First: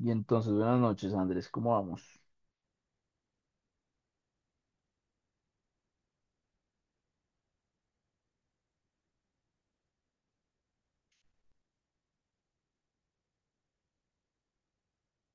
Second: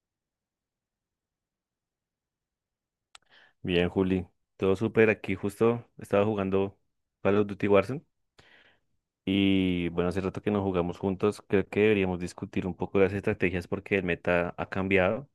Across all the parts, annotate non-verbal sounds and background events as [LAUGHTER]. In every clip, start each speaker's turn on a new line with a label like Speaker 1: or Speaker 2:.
Speaker 1: Y entonces, buenas noches, Andrés, ¿cómo vamos?
Speaker 2: Bien, Juli. Todo súper. Aquí justo estaba jugando Call of Duty Warzone. Y bueno, hace rato que no jugamos juntos. Creo que deberíamos discutir un poco las estrategias porque el meta ha cambiado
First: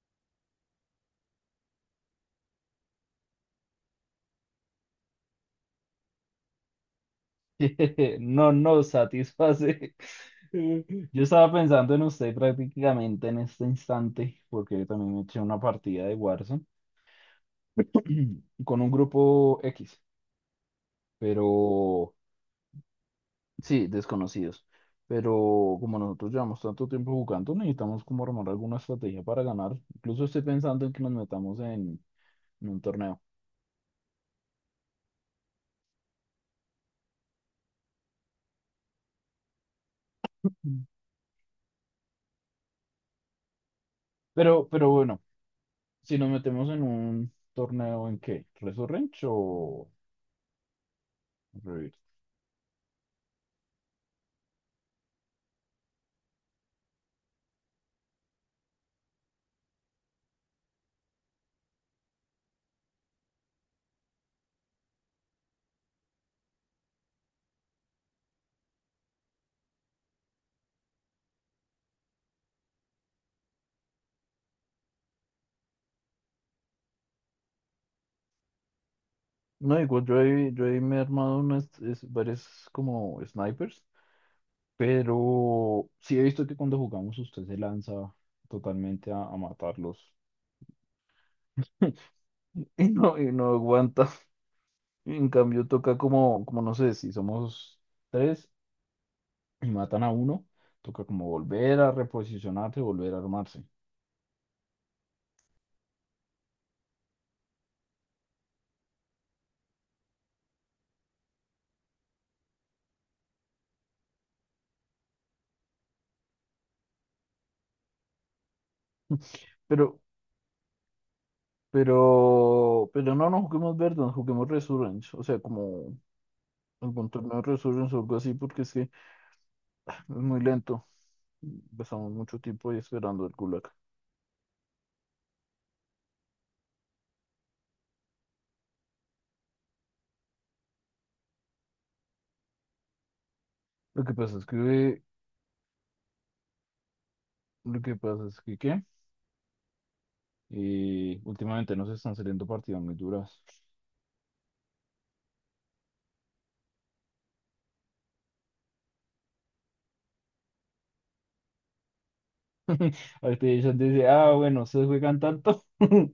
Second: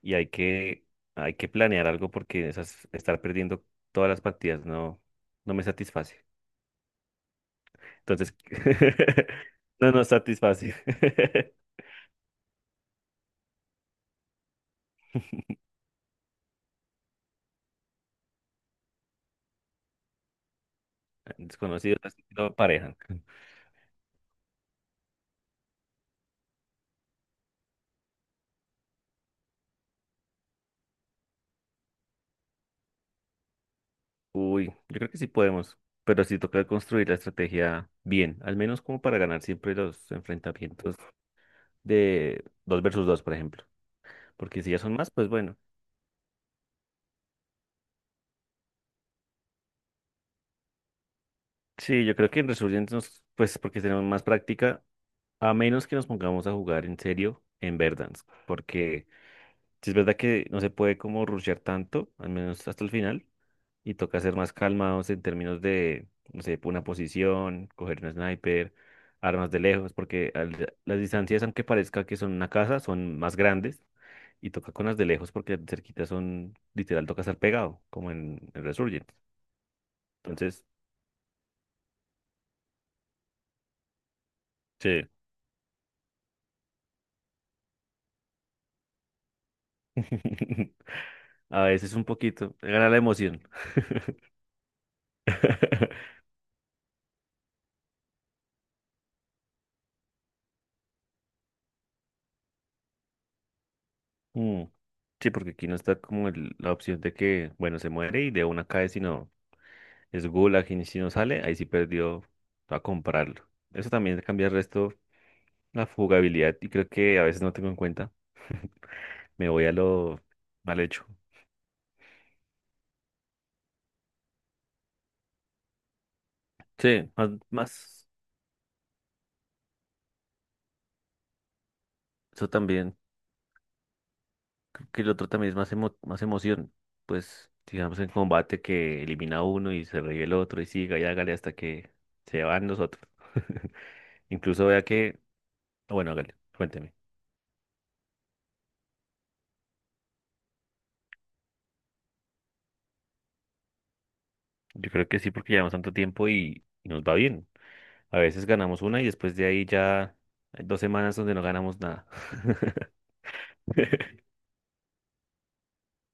Speaker 2: y hay que planear algo porque estar perdiendo todas las partidas no me satisface.
Speaker 1: [LAUGHS]
Speaker 2: Entonces,
Speaker 1: No nos
Speaker 2: [LAUGHS] no
Speaker 1: satisface.
Speaker 2: nos satisface.
Speaker 1: [LAUGHS] Yo estaba
Speaker 2: [LAUGHS]
Speaker 1: pensando en usted prácticamente en este instante, porque yo también me eché una partida de Warzone [CLEARS THROAT] con un grupo X, pero
Speaker 2: Desconocidos así que no.
Speaker 1: sí, desconocidos. Pero como nosotros llevamos tanto tiempo jugando, necesitamos como armar alguna estrategia para ganar. Incluso estoy pensando en que nos metamos en, un torneo.
Speaker 2: Uy, yo creo que sí podemos, pero sí toca construir la estrategia bien, al menos como para ganar siempre los enfrentamientos de 2 versus 2, por ejemplo, porque
Speaker 1: Pero,
Speaker 2: si ya
Speaker 1: pero
Speaker 2: son más,
Speaker 1: bueno.
Speaker 2: pues bueno.
Speaker 1: Si nos metemos en un torneo en qué, Resurrench o Rebirth.
Speaker 2: Sí, yo creo que en resumen, pues porque tenemos más práctica, a menos que nos pongamos a jugar en serio en Verdansk, porque si es verdad que no se puede como rushear tanto, al menos hasta el final, y toca ser más calmados en términos de, no sé, una posición, coger un sniper, armas de lejos, porque las distancias, aunque parezca que son una casa, son más grandes y toca con las de lejos porque cerquitas son, literal, toca estar pegado, como en Resurgent.
Speaker 1: No, digo,
Speaker 2: Entonces,
Speaker 1: yo he me he armado varias como snipers,
Speaker 2: sí,
Speaker 1: pero sí he visto que cuando jugamos usted se lanza totalmente a matarlos.
Speaker 2: [LAUGHS] a veces un poquito,
Speaker 1: [LAUGHS] y
Speaker 2: gana la
Speaker 1: no, y
Speaker 2: emoción.
Speaker 1: no aguanta. Y en cambio toca
Speaker 2: [LAUGHS]
Speaker 1: como no sé, si somos tres y matan a uno, toca como volver a reposicionarse, volver a armarse.
Speaker 2: Mm, sí, porque aquí no está como la opción de que, bueno, se muere y de una cae, sino es Gulag y si no sale, ahí sí perdió a comprarlo. Eso también cambia el resto, la jugabilidad, y creo que a veces no tengo en cuenta. Me voy a
Speaker 1: Pero,
Speaker 2: lo mal hecho.
Speaker 1: pero no juguemos Verdant, juguemos Resurrenge, o sea, como el buen
Speaker 2: Sí,
Speaker 1: torneo Resurgence o
Speaker 2: más,
Speaker 1: algo así, porque es que es muy lento. Pasamos mucho
Speaker 2: eso
Speaker 1: tiempo ahí
Speaker 2: también,
Speaker 1: esperando el Gulag.
Speaker 2: que el otro también es más emoción. Pues, digamos, en combate que elimina a uno y se revive el otro y siga y hágale hasta que se van los otros. [LAUGHS]
Speaker 1: Lo que pasa es
Speaker 2: Incluso vea
Speaker 1: que,
Speaker 2: que, bueno, hágale, cuénteme.
Speaker 1: lo que pasa es que, ¿qué? Y últimamente nos están saliendo partidas muy duras.
Speaker 2: Yo creo que sí, porque llevamos tanto tiempo y nos va bien. A veces ganamos una y después de ahí ya hay dos semanas donde no ganamos nada.
Speaker 1: [LAUGHS] Activision dice,
Speaker 2: [LAUGHS]
Speaker 1: ah, bueno, ustedes juegan tanto. [LAUGHS]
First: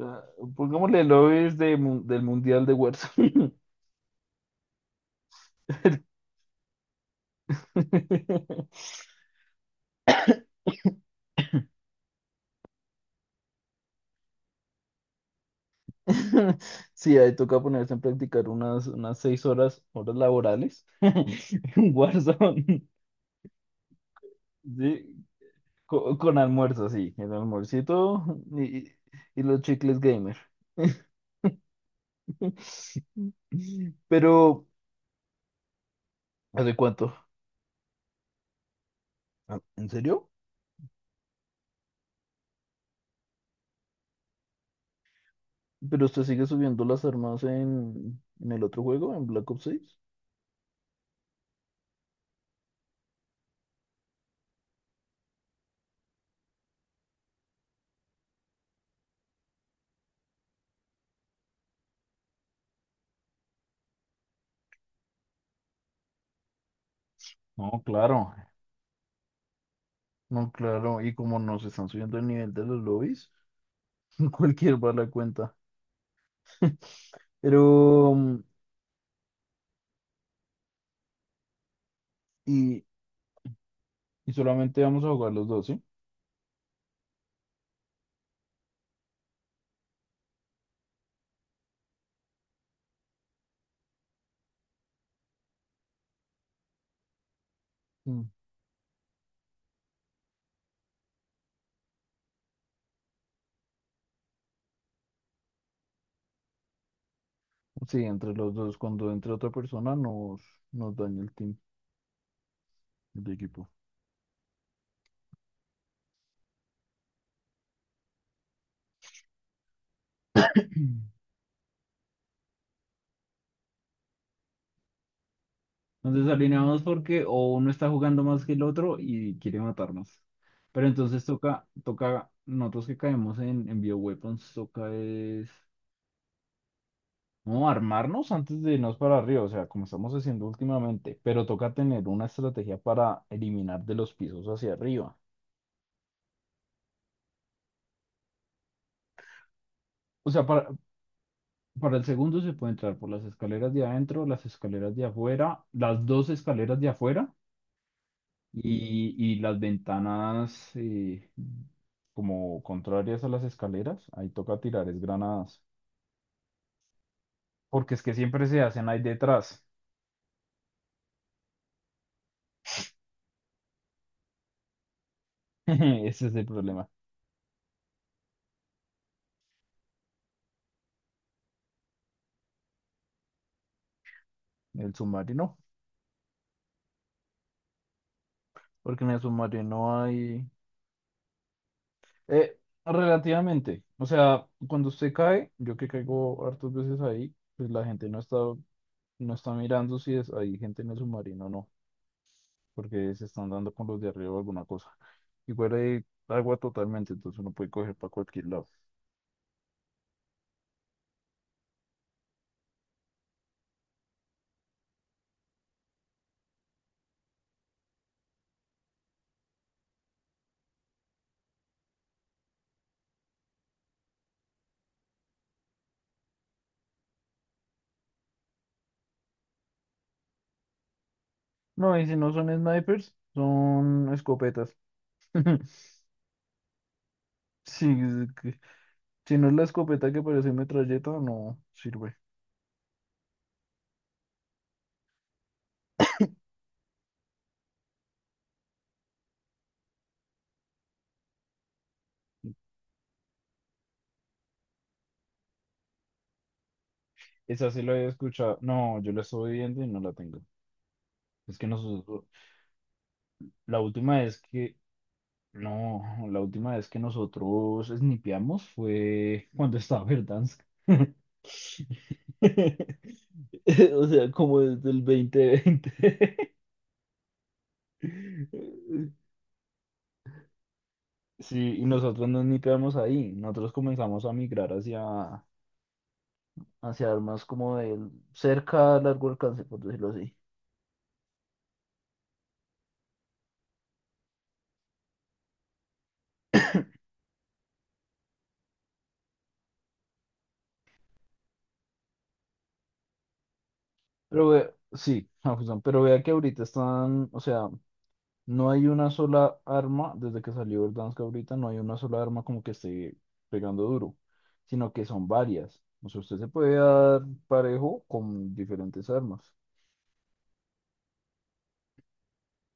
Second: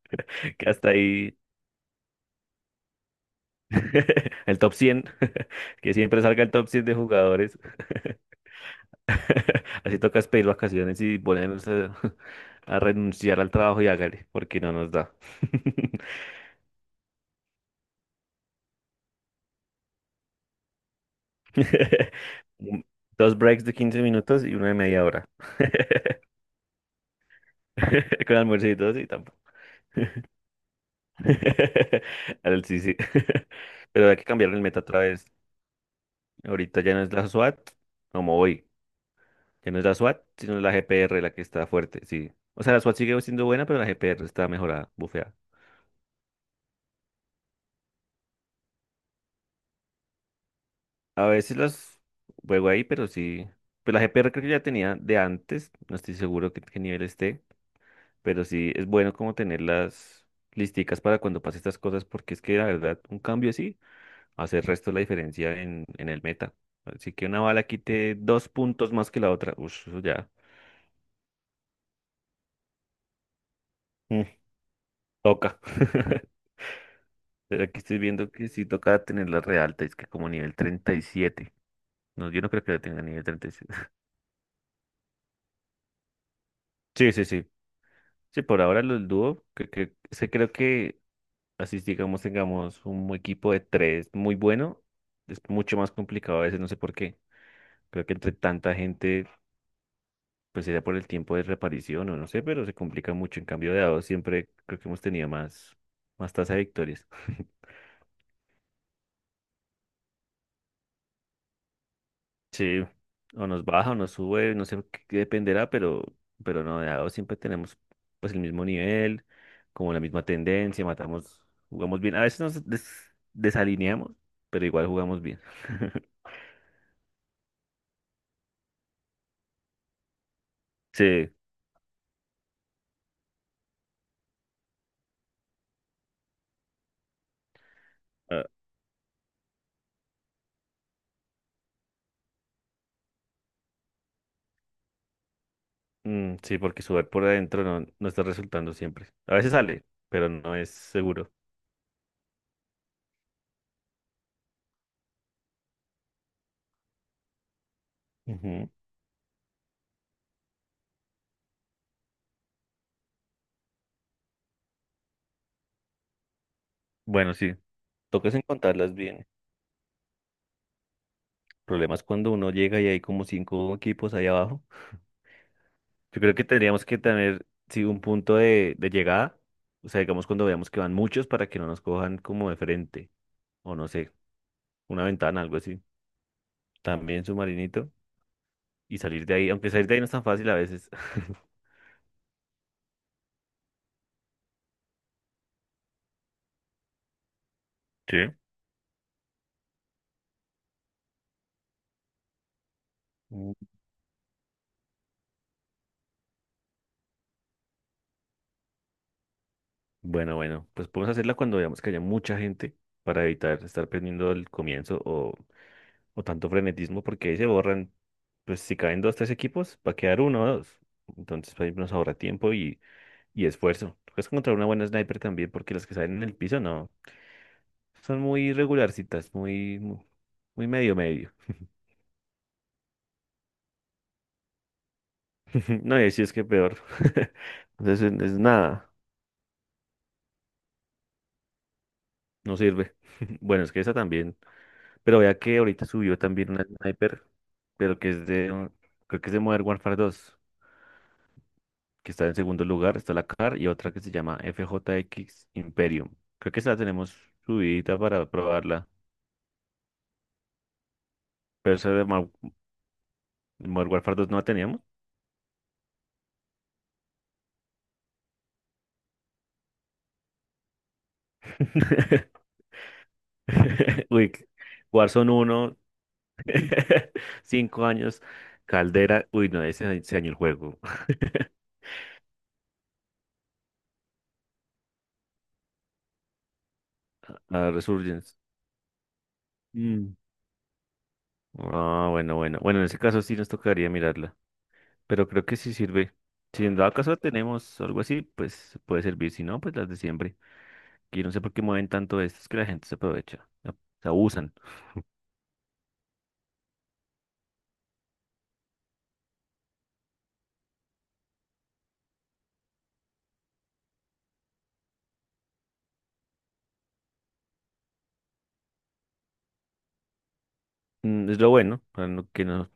Speaker 1: Ah,
Speaker 2: Que hasta
Speaker 1: pongámosle
Speaker 2: ahí
Speaker 1: lobbies de, del Mundial de Warzone.
Speaker 2: [LAUGHS] el top 100 [LAUGHS] que siempre salga el top 100 de jugadores.
Speaker 1: [LAUGHS]
Speaker 2: [LAUGHS] Así toca pedir vacaciones y [LAUGHS] a renunciar al trabajo y hágale, porque no nos da.
Speaker 1: Sí, ahí toca ponerse en practicar unas 6 horas, horas laborales. [LAUGHS] en
Speaker 2: [LAUGHS] Un-
Speaker 1: Warzone.
Speaker 2: Dos breaks de 15 minutos y uno de media
Speaker 1: Sí,
Speaker 2: hora.
Speaker 1: Con almuerzo, sí, el almuercito
Speaker 2: [LAUGHS] Con
Speaker 1: y,
Speaker 2: almuercitos y tampoco.
Speaker 1: y los chicles gamer.
Speaker 2: [LAUGHS] Sí, sí.
Speaker 1: [LAUGHS]
Speaker 2: [LAUGHS] Pero hay que cambiar el
Speaker 1: Pero,
Speaker 2: meta otra vez.
Speaker 1: ¿hace
Speaker 2: Ahorita ya no es
Speaker 1: cuánto?
Speaker 2: la SWAT, como hoy.
Speaker 1: Ah,
Speaker 2: Ya no es
Speaker 1: ¿En
Speaker 2: la SWAT,
Speaker 1: serio?
Speaker 2: sino la GPR la que está fuerte, sí. O sea, la SWAT sigue siendo buena, pero la GPR está mejorada, bufeada.
Speaker 1: ¿Pero usted sigue subiendo las armas en el otro juego, en Black Ops 6?
Speaker 2: A veces las juego ahí, pero sí. Pues la GPR creo que ya tenía de antes, no estoy seguro qué nivel esté, pero sí es bueno como tenerlas listicas para cuando pase estas cosas, porque es que la verdad, un cambio así hace el resto de la diferencia en el meta. Así que una bala
Speaker 1: No,
Speaker 2: quite
Speaker 1: claro,
Speaker 2: dos puntos más que la otra. Uff, ya.
Speaker 1: no, claro, y como nos están subiendo el nivel de los lobbies,
Speaker 2: Mm,
Speaker 1: [LAUGHS] cualquier bala cuenta.
Speaker 2: toca. [LAUGHS]
Speaker 1: [LAUGHS]
Speaker 2: Pero aquí estoy
Speaker 1: Pero,
Speaker 2: viendo
Speaker 1: mm,
Speaker 2: que sí toca tenerla re alta, es que como nivel treinta y siete. No, yo no creo que la
Speaker 1: y,
Speaker 2: tenga nivel treinta y siete. [LAUGHS]
Speaker 1: y solamente vamos a jugar los dos, ¿sí?
Speaker 2: Sí, sí. Sí, por ahora los dúo, que, se creo que así digamos tengamos un equipo de tres muy bueno, es mucho más complicado a veces, no sé por qué. Creo que
Speaker 1: Mm.
Speaker 2: entre tanta gente, pues sería por el tiempo de reparición o no sé, pero se complica mucho. En cambio de a dos siempre creo que hemos tenido más tasa de victorias. [LAUGHS]
Speaker 1: Sí, entre los dos, cuando entre otra persona nos, daña el team,
Speaker 2: Sí,
Speaker 1: el
Speaker 2: o nos
Speaker 1: equipo.
Speaker 2: baja o nos sube, no sé qué dependerá, pero no, de a dos siempre tenemos pues el mismo nivel, como la misma tendencia,
Speaker 1: [CLEARS THROAT]
Speaker 2: matamos, jugamos bien. A veces nos desalineamos, pero igual jugamos bien.
Speaker 1: Nos
Speaker 2: [LAUGHS]
Speaker 1: desalineamos porque o uno está jugando más que el otro y quiere matarnos. Pero entonces
Speaker 2: Sí,
Speaker 1: nosotros que caemos en bioweapons, toca es, no, armarnos
Speaker 2: ah,
Speaker 1: antes de irnos para arriba, o sea, como estamos haciendo últimamente, pero toca tener una estrategia para eliminar de los pisos hacia arriba.
Speaker 2: mm, sí, porque sudar por adentro no está resultando siempre. A veces sale, pero
Speaker 1: O sea,
Speaker 2: no es seguro.
Speaker 1: para el segundo se puede entrar por las escaleras de adentro, las escaleras de afuera, las dos escaleras de afuera.
Speaker 2: Ujú.
Speaker 1: Y las ventanas como contrarias a las escaleras, ahí toca tirar es granadas.
Speaker 2: Bueno, sí,
Speaker 1: Porque es que
Speaker 2: toca es
Speaker 1: siempre se hacen
Speaker 2: encontrarlas
Speaker 1: ahí
Speaker 2: bien. El
Speaker 1: detrás.
Speaker 2: problema es cuando uno llega y hay como cinco equipos ahí abajo.
Speaker 1: [LAUGHS]
Speaker 2: Yo
Speaker 1: Ese es
Speaker 2: creo que
Speaker 1: el
Speaker 2: tendríamos
Speaker 1: problema.
Speaker 2: que tener, sí, un punto de llegada. O sea, digamos cuando veamos que van muchos para que no nos cojan como de frente. O no sé,
Speaker 1: El
Speaker 2: una ventana, algo
Speaker 1: submarino.
Speaker 2: así. También submarinito. Y
Speaker 1: Porque en el
Speaker 2: salir de ahí, aunque salir de
Speaker 1: submarino
Speaker 2: ahí no es tan
Speaker 1: hay
Speaker 2: fácil a veces. [LAUGHS]
Speaker 1: eh, relativamente. O sea, cuando usted cae, yo que caigo hartas veces ahí, pues la gente
Speaker 2: Sí.
Speaker 1: no está mirando si es, hay gente en el submarino o no. Porque se están
Speaker 2: Mm.
Speaker 1: dando con los de arriba o alguna cosa. Igual hay agua totalmente, entonces uno puede coger para cualquier lado.
Speaker 2: Bueno, bueno, pues podemos hacerla cuando veamos que haya mucha gente para evitar estar perdiendo el o tanto frenetismo, porque ahí se borran, pues si caen dos, tres equipos, va a quedar uno o dos. Entonces, pues, ahí nos ahorra tiempo y Y esfuerzo. Es encontrar una buena sniper también, porque las que salen en el piso no. Son muy regularcitas, muy medio medio.
Speaker 1: No, y si no son snipers, son escopetas.
Speaker 2: [LAUGHS]
Speaker 1: [LAUGHS]
Speaker 2: No, y si es que peor. [LAUGHS]
Speaker 1: Sí,
Speaker 2: Entonces
Speaker 1: es
Speaker 2: es
Speaker 1: que
Speaker 2: nada,
Speaker 1: si no es la escopeta que parece metralleta, no sirve.
Speaker 2: no sirve. [LAUGHS] Bueno, es que esa también. Pero vea que ahorita subió también una sniper, pero que es creo que es de Modern Warfare 2, que está en segundo lugar, está la CAR y otra que se llama FJX Imperium. Creo que esa la tenemos
Speaker 1: Esa sí la
Speaker 2: subidita
Speaker 1: había
Speaker 2: para
Speaker 1: escuchado.
Speaker 2: probarla.
Speaker 1: No, yo la estoy viendo y no la tengo. Es que
Speaker 2: Pero esa de
Speaker 1: nosotros, la
Speaker 2: Modern Warfare
Speaker 1: última
Speaker 2: 2 no
Speaker 1: vez
Speaker 2: la
Speaker 1: que,
Speaker 2: teníamos.
Speaker 1: no, la última vez que nosotros snipeamos fue cuando estaba Verdansk.
Speaker 2: [LAUGHS]
Speaker 1: [LAUGHS] O
Speaker 2: [LAUGHS]
Speaker 1: sea,
Speaker 2: Uy,
Speaker 1: como desde el dos mil
Speaker 2: Warzone uno,
Speaker 1: veinte
Speaker 2: [LAUGHS] 5 años,
Speaker 1: [LAUGHS]
Speaker 2: Caldera, uy, no, ese año el juego. [LAUGHS]
Speaker 1: Sí, y nosotros no snipeamos ahí. Nosotros comenzamos a migrar hacia armas
Speaker 2: Ah,
Speaker 1: como de
Speaker 2: Resurgence.
Speaker 1: cerca a largo alcance, por decirlo
Speaker 2: Mm.
Speaker 1: así.
Speaker 2: Ah, bueno. Bueno, en ese caso sí nos tocaría mirarla, pero creo que sí sirve. Si en dado caso tenemos algo así, pues puede servir, si no, pues las de siempre. Que yo no sé por qué mueven tanto esto, es que la gente se aprovecha, ¿no? Se
Speaker 1: Pero
Speaker 2: abusan.
Speaker 1: sí, [LAUGHS] a fusión, pero vea que ahorita están, o sea, no hay una sola arma, desde que salió el Danske ahorita, no hay una sola arma como que esté pegando duro, sino que son varias. O sea, usted se puede dar parejo con diferentes armas.
Speaker 2: Mm, es lo bueno, para que no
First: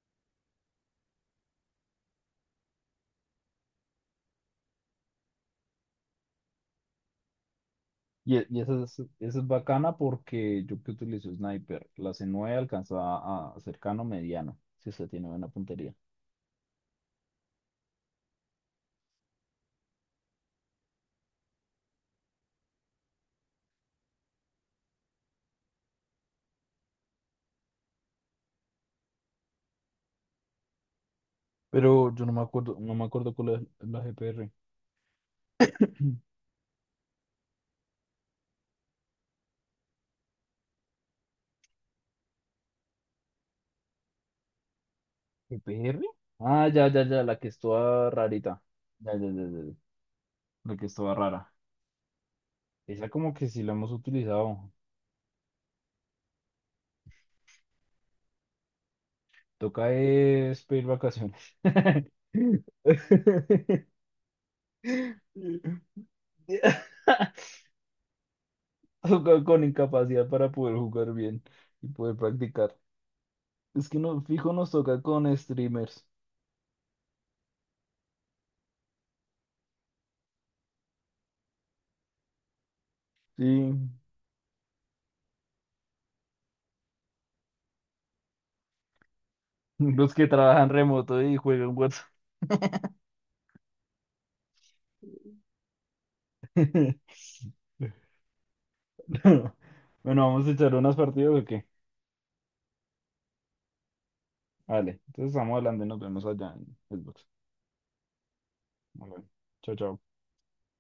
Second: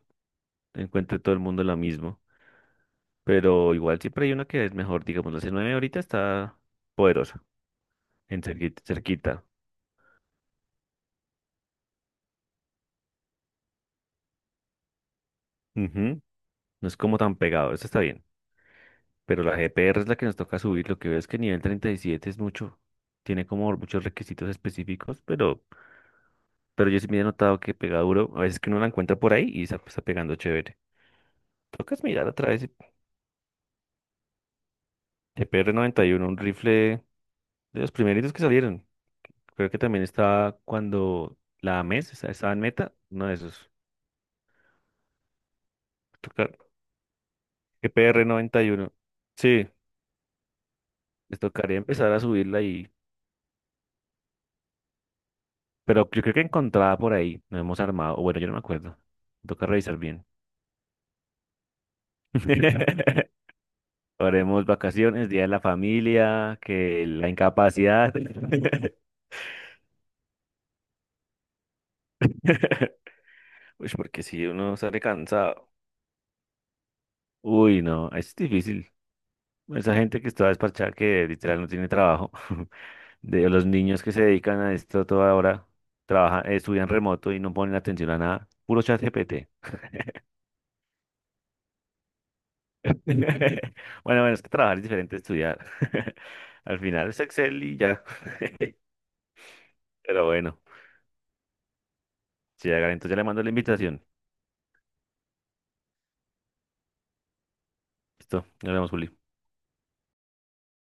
Speaker 2: encuentre todo el mundo lo mismo, pero igual siempre hay una que es mejor, digamos, la C9 ahorita está poderosa.
Speaker 1: Y,
Speaker 2: En
Speaker 1: e- y
Speaker 2: cerquita,
Speaker 1: esa es, esa
Speaker 2: cerquita.
Speaker 1: es bacana porque yo que utilizo sniper, la C9 alcanza a cercano mediano, si usted tiene buena puntería.
Speaker 2: Ujú. No es como tan pegado, eso está bien. Pero la GPR es la que nos toca subir. Lo que veo es que nivel 37 es mucho. Tiene como muchos requisitos específicos, pero yo sí me he notado que pega duro. A veces que uno la encuentra por ahí y está pegando chévere. Tocas
Speaker 1: Pero yo
Speaker 2: mirar
Speaker 1: no
Speaker 2: a
Speaker 1: me
Speaker 2: través de
Speaker 1: acuerdo, no me acuerdo cuál es la GPR.
Speaker 2: GPR 91, un rifle de los primeritos que salieron. Creo que también estaba cuando la MES estaba en meta, uno de esos.
Speaker 1: ¿EPR?
Speaker 2: Tocar
Speaker 1: Ah, ya, ya, ya, la que es toda
Speaker 2: GPR
Speaker 1: rarita.
Speaker 2: 91.
Speaker 1: Ya, ya, ya, ya,
Speaker 2: Sí,
Speaker 1: ya. La que es toda
Speaker 2: les
Speaker 1: rara.
Speaker 2: tocaría empezar a subirla.
Speaker 1: Esa como que sí la hemos utilizado.
Speaker 2: Pero yo creo que encontraba por ahí, nos hemos armado, o bueno, yo no me acuerdo, toca
Speaker 1: Toca
Speaker 2: revisar bien.
Speaker 1: es pedir vacaciones. [LAUGHS]
Speaker 2: [LAUGHS] Haremos vacaciones, día de la familia, que la incapacidad. [LAUGHS]
Speaker 1: Toca con incapacidad para poder jugar bien y poder practicar.
Speaker 2: Uy,
Speaker 1: Es que no,
Speaker 2: porque si
Speaker 1: fijo nos
Speaker 2: uno sale
Speaker 1: toca con
Speaker 2: cansado.
Speaker 1: streamers.
Speaker 2: Uy, no, es difícil. Esa gente que está despachada, que literal no tiene trabajo, [LAUGHS]
Speaker 1: Sí,
Speaker 2: de los niños que se dedican a esto toda hora, trabajan, estudian remoto y no ponen atención a nada, puro chat GPT.
Speaker 1: los que trabajan remoto y juegan WhatsApp.
Speaker 2: [LAUGHS] Bueno, bueno, es que trabajar es diferente a estudiar. [LAUGHS] Al final es
Speaker 1: [LAUGHS]
Speaker 2: Excel y ya. [LAUGHS]
Speaker 1: Bueno,
Speaker 2: Pero
Speaker 1: ¿vamos a
Speaker 2: bueno,
Speaker 1: echar unas partidas o qué?
Speaker 2: si hagan, entonces ya le mando la invitación.
Speaker 1: Vale, entonces estamos hablando y nos vemos allá en Xbox.
Speaker 2: Listo, nos vemos, Juli.
Speaker 1: Vale. Chao, chao.